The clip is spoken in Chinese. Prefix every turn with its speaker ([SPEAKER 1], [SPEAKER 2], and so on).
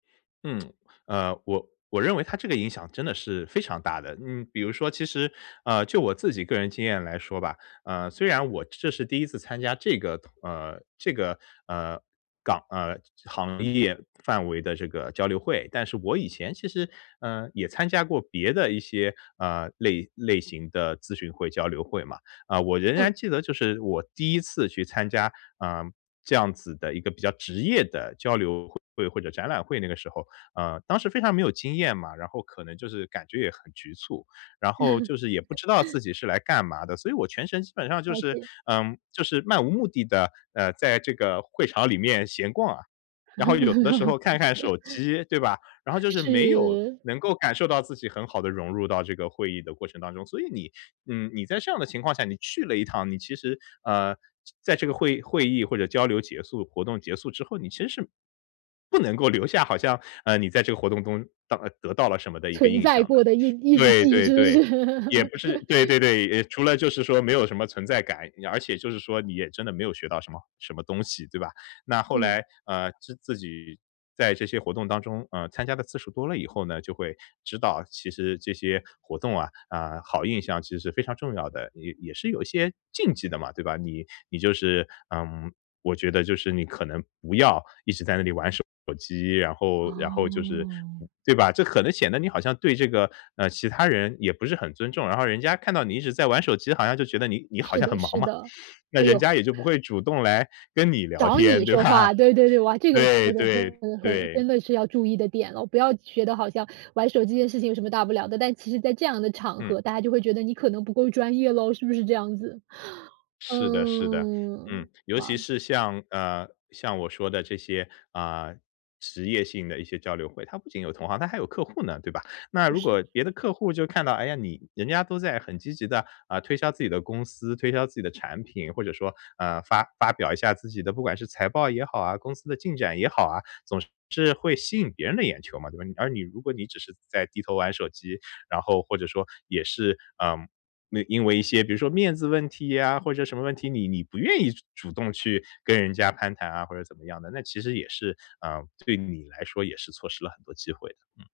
[SPEAKER 1] 嗯，呃，我我认为它这个影响真的是非常大的。呃，比如说其实，呃，就我自己个人经验来说吧，呃，虽然我这是第一次参加这个，呃，这个，呃，港呃，行业范围的这个交流会，但是我以前其实，呃，也参加过别的一些，呃，类类型的咨询会，交流会嘛。呃，我仍
[SPEAKER 2] 嗯。
[SPEAKER 1] 然记得就是我第一次去参加，呃，这样子的一个比较职业的交流会或者展览会那个时候，呃，当时非常没有经验嘛，然后可能就是感觉也很局促，然后就是也不知道自己 是来干嘛的，所以我全程基本上就
[SPEAKER 2] 了
[SPEAKER 1] 是，
[SPEAKER 2] 解。
[SPEAKER 1] 呃，就是漫无目的地，呃，在这个会场里面闲逛。然后有的时候看看手 机，对吧？然后就是没有
[SPEAKER 2] 是。
[SPEAKER 1] 能够感受到自己很好的融入到这个会议的过程当中，所以你，嗯，你在这样的情况下你去了一趟，你其实，呃，在这个会会议或者交流结束，活动结束之后，你其实是不能够留下好像，呃，你在这个活动中得得到了什么的一个
[SPEAKER 2] 存
[SPEAKER 1] 印
[SPEAKER 2] 在
[SPEAKER 1] 象的。
[SPEAKER 2] 过的印印
[SPEAKER 1] 对
[SPEAKER 2] 记，
[SPEAKER 1] 对
[SPEAKER 2] 是不
[SPEAKER 1] 对，
[SPEAKER 2] 是？
[SPEAKER 1] 也不是对 对对，除了就是说没有什么存在感，而且就是说你也真的没有学到什么好什么东西，对吧。那后
[SPEAKER 2] 嗯。
[SPEAKER 1] 来，呃，自自己在这些活动当中，呃，参加的次数多了以后呢，就会知道其实这些活动啊，呃，好印象其实非常重要的，也也是有些禁忌的嘛，对吧。你你就是，嗯，我觉得就是你可能不要一直在那里玩手机，然后然后就是
[SPEAKER 2] 哦。
[SPEAKER 1] 对吧，这可能显得你好像对这个，呃，其他人也不是很尊重，然后人家看到你一直在玩手机好像就觉得你你好
[SPEAKER 2] 是
[SPEAKER 1] 像很
[SPEAKER 2] 的，
[SPEAKER 1] 忙
[SPEAKER 2] 是
[SPEAKER 1] 嘛，
[SPEAKER 2] 的，
[SPEAKER 1] 那
[SPEAKER 2] 唉
[SPEAKER 1] 人
[SPEAKER 2] 哟。
[SPEAKER 1] 家也就不会主动来跟你聊
[SPEAKER 2] 找
[SPEAKER 1] 天，
[SPEAKER 2] 你
[SPEAKER 1] 对
[SPEAKER 2] 说
[SPEAKER 1] 吧？
[SPEAKER 2] 话，对对对，哇，这个
[SPEAKER 1] 对
[SPEAKER 2] 说的
[SPEAKER 1] 对
[SPEAKER 2] 很很很
[SPEAKER 1] 对。
[SPEAKER 2] 真的是要注意的点了，不要觉得好像玩手机的事情有什么大不了的，但其实在这样的场
[SPEAKER 1] 嗯。
[SPEAKER 2] 合，大家就会觉得你可能不够专业了，是不是这样子？
[SPEAKER 1] 是的是的，嗯，
[SPEAKER 2] 嗯，
[SPEAKER 1] 尤其
[SPEAKER 2] 哇。
[SPEAKER 1] 是像，呃，像我说的这些，啊，职业性的一些交流会，它不仅有同行，它还有客户呢，对吧？那
[SPEAKER 2] 不
[SPEAKER 1] 如
[SPEAKER 2] 是。
[SPEAKER 1] 果别的客户就看到，哎呀，你人家都在很积极地，呃，推销自己的公司，推销自己的产品，或者说，呃，发发表一下自己的，不管是财报也好啊，公司的进展也好啊，总是会吸引别人的眼球嘛，对吧，而你如果你只是在低头玩手机，然后或者说也是，嗯，那因为一些比如说面子问题呀，或者什么问题，你你不愿意主动去跟人家攀谈啊，或者怎么样的，那其实也是，呃，对你来说也是错失了很多机会的。嗯。